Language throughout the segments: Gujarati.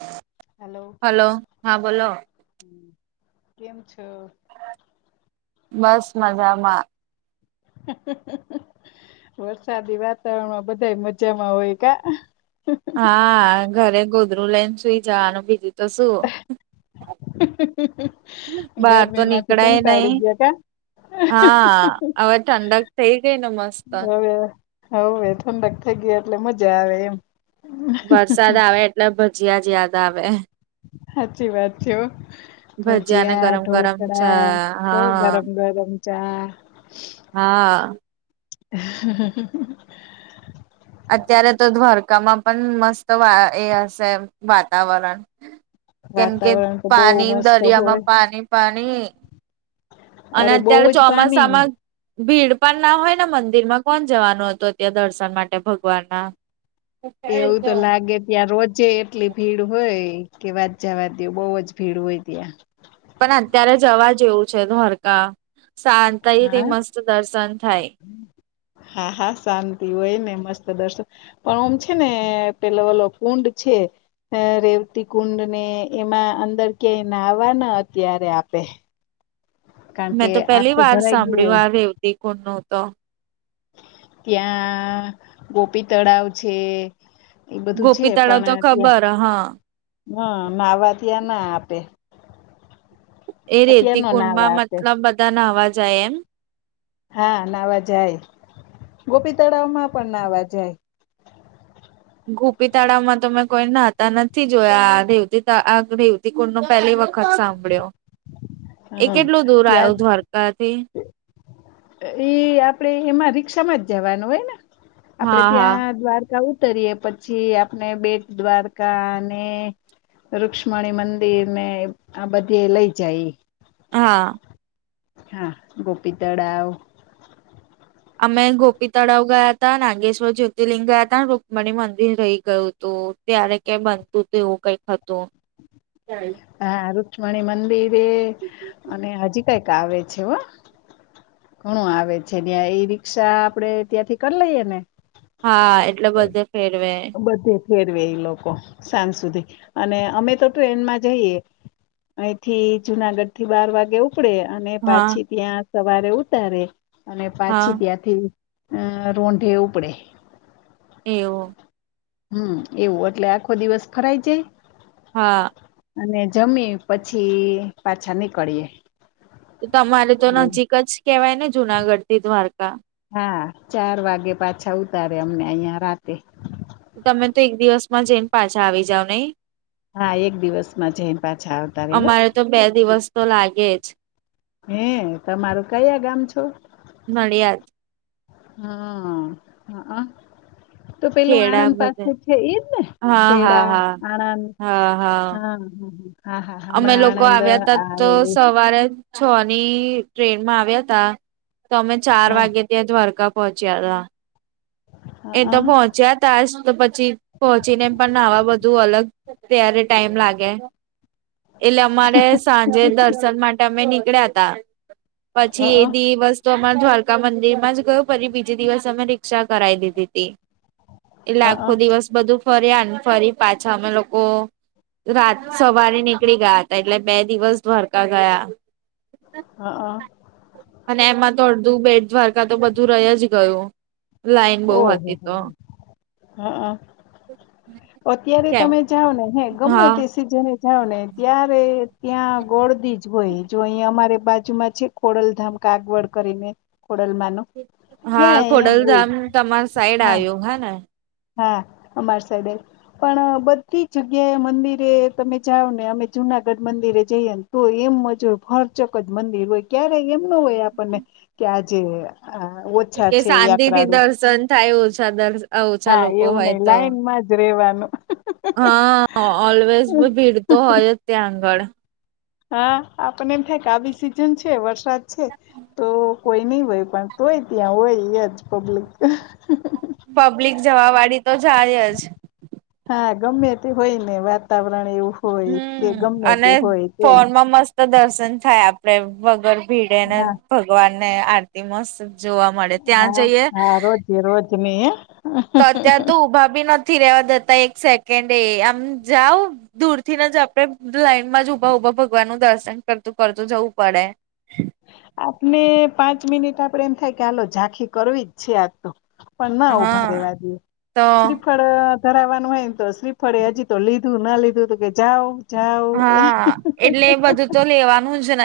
હ [unintelligible] હેલો કેમ છો. બસ મજામાં. હ-હ-હ વરસાદી વાતાવરણમાં બધા મજામાં હોય કા. હા ઘરે ગોધરુ લઈને સુઈ જવાનું બીજું તો શું. હમ-હમ બહાર તો ગરમી માંથી નીકળાય નહી કટાડી ગયા કા. હા હવે ઠંડાક થઈ ગઈ ના મસ્ત. હવવે ઠંડક થઈ ગયા એટલે મજા આવે એમ. વરસાદ આવે એટલે ભજીયા જ યાદ આવે. સાચી વાત છે, હો. ને ભજીયા ગરમ ગરમ ચા ઢોકળા તો હા ગરમ ગરમ ચા. હા. [unintelligible] અત્યારે તો દ્વારકામાં પણ મસ્ત એ હશે વાતાવરણ. કેમ કે વાતાવરણ તો બહુ પાણી મસ્ત હોય દરિયામાં પાણી પાણી. અને અરે બહુ અત્યારે જ પાણી ચોમાસામાં ભીડ પણ ના હોય મંદિર માં કોણ જવાનું હતું અતં દર્શન માટે ભગવાન ના. [inaudible] એવું તો લાગે ત્યાં રોજે કેટલી ભીડ હોય કે વાત જ્યાવા દઓ બહુ જ ભીડ હોય ત્યાં. પણ અત્યારે જવા જેવું છે દ્વારકા શાંતઈ હા થી મસ્ત દર્શન થાય. હા હા શાંતિ હોય ને મસ્ત દર્શન પણ ઓમ છે ને પેલો વાલો કુંડ છે. રેવતી કુંડ ને એમાં અંદર ક્યાંય નાહવા ના અત્યારે આપે. કારણ મેં કે તો પહેલી આખું વાર ભરાઈ ગયું સાંભળી હોય આ રેતી ખુનો તો. ત્યાં ગોપી તળાવ છે. એ બધું ગોપી તળાવ તો ખબર હા. હમ માવાઠીયા ત્યાં ના આપે. એ અત્યાર રેતી નો કુંડમાં નાવા આપે મતલબ બધા નાવા જાય એમ. હા નાવા જાય ગોપી તળાવમાં પણ નાવા જાય. ગૂપી તાળાવમાં તો મેં કોઈ નાહતા નથી જોયા રેવતીે િકુળ નો પહેલી વખત સાંભળ્યો એ હા કેટલું દૂર ત્યાં આવ્યો દ્વારકાથી એ આપડે એમાં રિક્ષામાં જ જવાનું હોય ને આપડે હા હા ત્યાં દ્વારકાઓ ઉતરીએ પછી આપણે બેટ દ્વારકા અને રુક્ષ્મણી મંદિર ને આ બધી લઈ જાય હા હા ગોપી તળાવ અમે ગોપી તળાવ ગયા હતા નાગેશ્વર જ્યોતિર્લિંગ ગયા હતા રુકમણી મંદિર રહી ગયુંું તો ત્યારે ક્યા બનતું હતું એવું કઈક હતું હા રુક્ષ્મણી મંદિરે અને હજી કઈક આવે છે હો ઘણું આવે છે ત્યાં એ રી્ષા આપડણે ત્યાંથી કરી લઈએ ને હા એટલે બધે ફેરવે બધે ફેરવે લોકો સાંજ સુધી અને અમે તો ટ્રેનમાં જઈએ અહીંથી જુનાગઢ થી બાર વાગે ઉપડે અને હા પાછી ત્યાં સવારે ઉતારે અને હા પાછી ત્યાંથી રોઠે ઉપબડે એવ હમ એવું એટલે આખો દિવસ ફરાય છે હા અને જમી પછી પાછા નીકળીએે તો તમારે તો નજીક જ કેવાય ને જુનાગઢ થી દ્વારકા હા ચાર વાગે પાછા ઉતારે અમને અહં રાતે તમે તો એક દિવસમાં જઈને પાછા આવી જાાવ નહીિ હા એક દિવસ માં જઈન પાછા આવતા રહે એવા અમારે તો બે દિવસ તો લાગે જ હે તમારું કયા ગામ છો મળડિયાદ હા હ હ તો પેલું ખેડા આણંદ બધે પાસે છે એજ ને હા હા ખેડા હા આણંદ હા હ હ હા હા અમે હમણા લોકો આણંધો આવ્યા તા આ તો વલી સવારે છ ની ટ્રેનમાં આવ્યા હતા તો અમે ચાર હા વાગે ત્યા દ્વારકા પહોચ્યા હતા હઅ એ હઅ તો પહોંચ્યા તા જ તો પછી પહોંચીને એમ પણ નવા બધું અલગ ત્યારે ટાઈમ લાગે એટલે અમારે સાંજે દર્શન માટે અમે નીકળ્યા ત હઅ પછી એ દિવસ તો અમારા દ્વારકા મંદિર માં જ ગયું પરી બીજી દિવસ અમે રિક્ક્ષા કરી દીધી હતી એટલે આખો દિવસ બધું ફર્યા ફરી પાછા અમે લોકો રાત સવારે નીકળી ગયા હતા એટલે બે દિવસ દ્વારકા ગયા હા હ અને એમાં તો અડધું બેડ દ્વારકા તો બધું રહી જ ગયું લાઈન બહ હતી તો હા અત્યારે કેમ તમે જાઓ ને હે ગમે હા તે ને જાાવ ને ત્યારે ત્યાં ગોળદી જ હોય જો અહીં અમારે બાજુમાં છે ખોડલધામ કાગવડ કરીને ખોડલમાંનું હા ખોડલધામ તમાર સાઈડ આવ્યો હા ને હા અમારસ દે પણ બધી જગ્યાએ મંદિરે તમે જાઓ ને અમે જુનાગઢ મંદિરે જઈએ તો એમ જ હોય ફરચક જ મંદિર હોય ક્યારેય એમ ન હોય આપણને કે આજે ઓછા કે છે શાંતિથી યાત્રાળુ દર્શન થાય ઓછા દર્ ઓછા લોકો હોય તો માં જ રેવાનું હા ઓલવેઝ ભીડ તો હોય જ ત્યાં આગળ હા આપને એમ થાય કે આવી સીઝન છે વરસાદ છે તો કોઈ નઈ હોય પણ તોય ત્યાં હોય એ જ પબ્લિક પબ્લિક જવા વાળી તો જાય જ હા ગમે તે હોય ને વાતાવરણ એવું હોય કે હમ ગમે અને તે હોય તોય ફોનમાં મસ્ત તો દર્શન થાય આપડે વગર ભીડે ને હા ભગવાન ને આરતી મસ્ત જોવા મળે ત્યાં જઈએ એ રોજ જમે તવચા તો ઊભા બી નથી રેવા દતા એક સેકન્ડ એ આમ જાાવ દૂર થીને જ આપણે લાઈન માં જ ઊભા ઊભા ભગવાન નું દર્શન કરતું કરતું જવું પડે આપને પાંચ મિનિટ આપડે એમ થાય કે આાલ ઝાંખી કરવી જ છે આ તો પણ ના ઉભા હા રહેવા દએ શ્રી તો શ્રીફળ ધરાવવાનું હોય ને તો શ્રીફળે હજી તો લીધું ના લીધું તો કે જાાવ હા એટલે બધું તો લેવાનું જ ન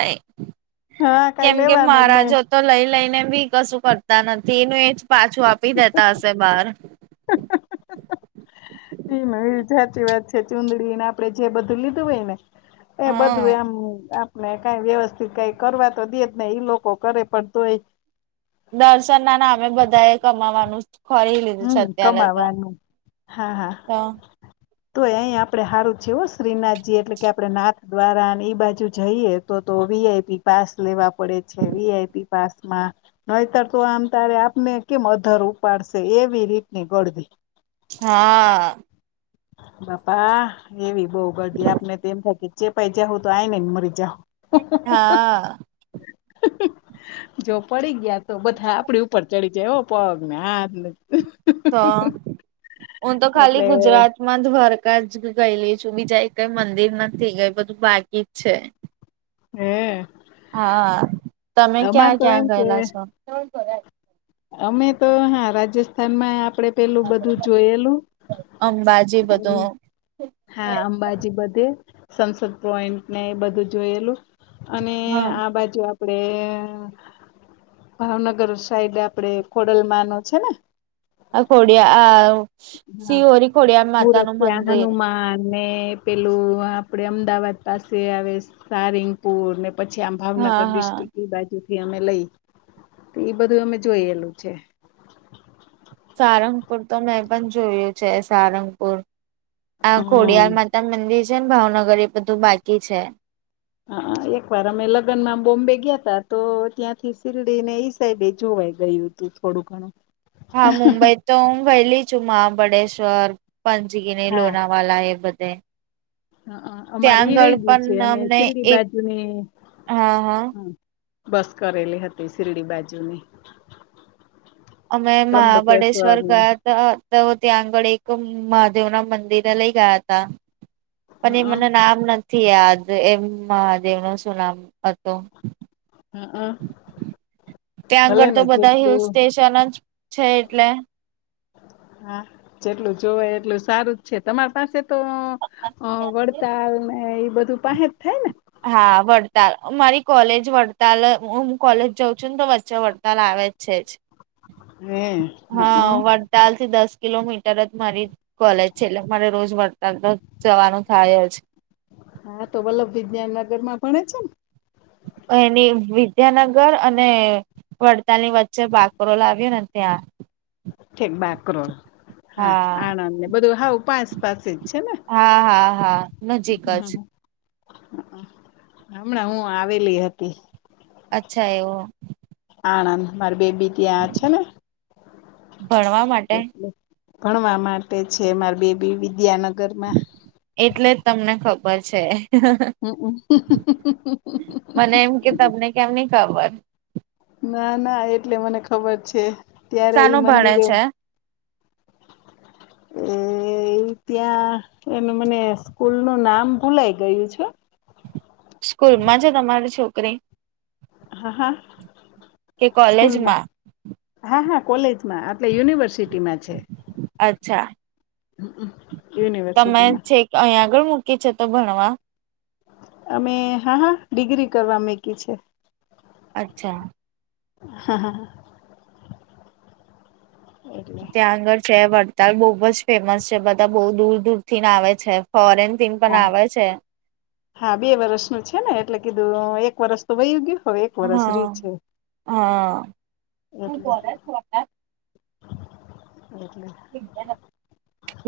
હા કઈ કેમ કે લેવાનું જ મહારાજો તો લઈ લઈને બી કશું કરતા નથી એનું એજ પાછું આપી દેતા હશે બહાર એ એ સાચી વાત છે ચુંદડીને આપડે જે બધું લીધું હોય ને એ બધું હા એમમ ને કઈ વ્યવસ્થિત કઈ કરવા તો દે જ નહી ઈ લોકો કરે પણ તોય દર્શન ના નામે બધા એ કમાવાનું ખોરી લીધું છે હમ અત્યારે તો કમાવાનું હા હા તો તો અહી આપડે સારું છેવ શ્રીનાથજી એટલે કે આપડણે નાથ દ્વારા અને એઈ બાજુ જઈએ તોવી એઈપી પાસ લે વાપ પડે છે વઆઈી પામાં નતર તો આમ તારે આપને કેમ અધર ઉપાડશે એવી રીટની ગોડદી હા બાપા એવી બહ ગધી આપને તેમમ થાય કે ચેપાઈ જાવં તો આઈ નને મરી જાાવ હા જો પડી ગયા તો બધા આપડી ઉપર ચડી ગયા જવ પો મે તો હ તો ખાલી એટલે ગુજરાત‌ દ્વારકા જ ગયેલી છું બીજા એક કઈ મંદિર નથી થઈ ગઈ બધું બાકી જ છે. હમ. હા તમે ક્યાં ક્યાં એમ કે ગયેલા છો. અમે તો હા રાજસ્થાનમાં આપડે પેલું બધું જોયેલું અંબાજી હમ. બધું હા અંબાજી બધે સંસદ પોઈન્ટ ને એ બધું જોયેલું. અને હા આ બાજુ આપડે ભાવનગર સાઈડ આપડે ખોડલમાં ન છે ને આ કોડયા આ સિ ઓરી કોડય માતાનું ગોરખિયા મંદિર હનુમાન ને પેલું આપડે અમદાવાદ પાસે આવે સારિંગપુર ને પછી આમ હા ભાવનગર હા. ડિસ્ટ્રિક્ટ બાજુથી અમે લઈ તો એ બધું અમે જોયેલું છે. સારંગપુર તો મેં પણ જોયું છે સારંગપુર આ હમ ખોડિયાર માતા મંદિર છે ને ભાવનગર એ બધું બાકી છે. હ એક વાર અમે લગ્નમાં બોમ્બે ગયા ત તો ત્યાંથી શિરડી ને ઈ સાઈડે જોવાઈ ગયુંું. થોડું ઘણું હા મુંબઈ તો હું વયલી છું મહાબળેશ્વર પંચગીને હા લોણાવાલા એ બધે હા અમાર ત્યાં એ આગળ રહી ગયું છે પણ અમે અમને શિરડી એક બાજુની હા હા હ બસ કરેલી હતી શિરડી બાજુની. અમે મહાબળેશ્વર ત્રંબકેશ્વર ને ગા તો ત્યાં આગળ એક મહાદેવ ના મંદિરે લઈ ગયા હતા. પણ એ હઅ મને નામ નથી યાદ એમ મહાદેવ નુ શું નામ હતું. હઅ ત્યાં ભલે આગળ તો ને બધા હિલ જેટલું સ્ટેશન જ છે એટલે હા જેટલું જોવા એટલું સારું જ છે તમારી પાસે તો વડતાલ ને ઈ બધું પાહે જ થાય ને. હા વડતાલ મારી કોલેજ વડતાલ હ હું કોલેજ જાઉં છું ને તો વચ્ચે વડતાલ આવે જ છે. હે હા હઅ વડતાલ થી દસ કિલોમીટર જ મારી કોલેજ છે એટલે મારે રોજ વરસાદ જવાનું થાય જ. હા તો વલ્લભ વિજ્ઞાન નગર માં ભણે છે ને. એની વિદ્યાનગર અને વડતાલની વચ્ચે બાકરો લાવ્યો ને ત્યાં. ઠેક બાકોલ હા આણંદને બધું હ પા હા હા હા નજીક જ. હમણાં હું આવેલી હતી. અચ્છા એવુ આણંદ મારી બેબી ત્યાં જ છે ને. ભણવા માટે. એટલે ભણવા માટે છે મામારે બેબી વિદ્યાનગરમાં. એટલે જ તમને ખબર છે. હમ્મ મને એમ કે તમને કેમ નઈ ખબર. ના ના એટલે મને ખબર છે. ત્યારે ઈ સનું ભણે મંદિરે છે. એ ત્યાં એનું મને સ્કૂલ નું નામ ભૂલાય ગયું છે. સ્કૂલમાં છે તમારી છોકરી હા હા કે સ્કૂલમાં. કોલેજમાં હા હા કોલેજમાં એટલે યુનિવર્સિટીમાં છે. અચ્છા તમે યુનિવર્સિટીમાં છેક અહીિયાં આગળ મૂકી છે તો ભણવા. અમે હા હા ડિગ્રી કરવા મકી છે. અચ્છા. હા હા હા. એટલે ત્યાં આગળ છે વડતાળ બહુજ ફેમસ છે બધા બહુ દૂર દૂર ને આવે છે. ફોરેન થીમ પણ હા આવે છે. હા બે વર્ષનું છે ને એટલે કીધું એક વર્ષ. તોય યોગ્ય હવે એક વર્ષ ર હા છે હા એટલે. [unintelligible] [unintelligible]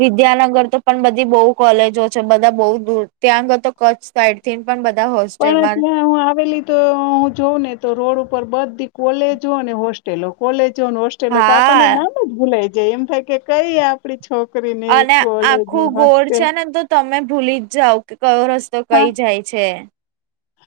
વિદ્યાનગર તો પણ બધી બહુ કોલેજો છે બધા બહુ દૂર ત્યાં આગળ તો. કચ્છ સાઈડથી પણ બધા હો. પણ ત્યાં હું આવેલી. હું જોઉં ને તો રોડ ઉપર બધી કોલેજો અને હોસ્ટેલો કોલેજોને હોલ. તો આપણને હા નામજ ભૂલાય જાય એમ થાય કે કઈ આપ. આપડી છોકરી ને અને કોલેજ ને આખું ગોળ હોસ્ટેલ. છે ને તો તમે ભૂલીજ જાાવ કે કયો રસ્તો હા કઈ જાય છે.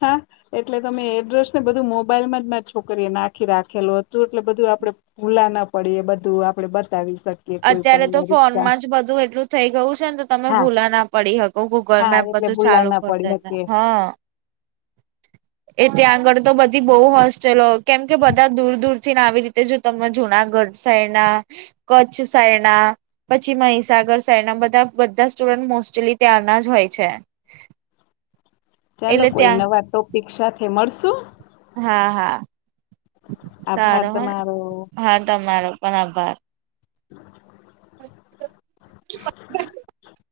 હા. એટલે તમે એડ્રેસ ને બધું મોબાઈલમાંજ મા છોકરીએ નાખી રાખેલું હતું એટલે બધું આપડે. ભુલા ના પડીે એ બધું આપડે બતાવી શકીએ. કોઈ અત્યારે તો પણને રીક્ષા ફોનમાંજ બધું એટલું. થઈ ગયું છે ને તો તમે હા ભૂલા ના પડી શકો ગૂગલ હા મેપ એટલે બધું ભૂલા ચાલુ ના કરી દે પડી એને શકીએ હ. એ ત્યાં આગળ તો બધી બહ હોસ્ટેલો કેમ કે બધા દૂર દૂર થીને આવી રીતે જો તમે જુનાગઢ સાઈડ ના કચ્છ સાઈડના પછી મિસાગર સાઈડ ના બધા બધા સ્ટુડન્ટ મોસ્ટલી ત્યાંના જ હોય છે. [inaudible] ચાલો એટલે કોઈ ત્યાં નવા ટોપિક સાથે મળશું. હા હા આભાર સારો હ તમારો હા તમારો પણ આભાર. બ.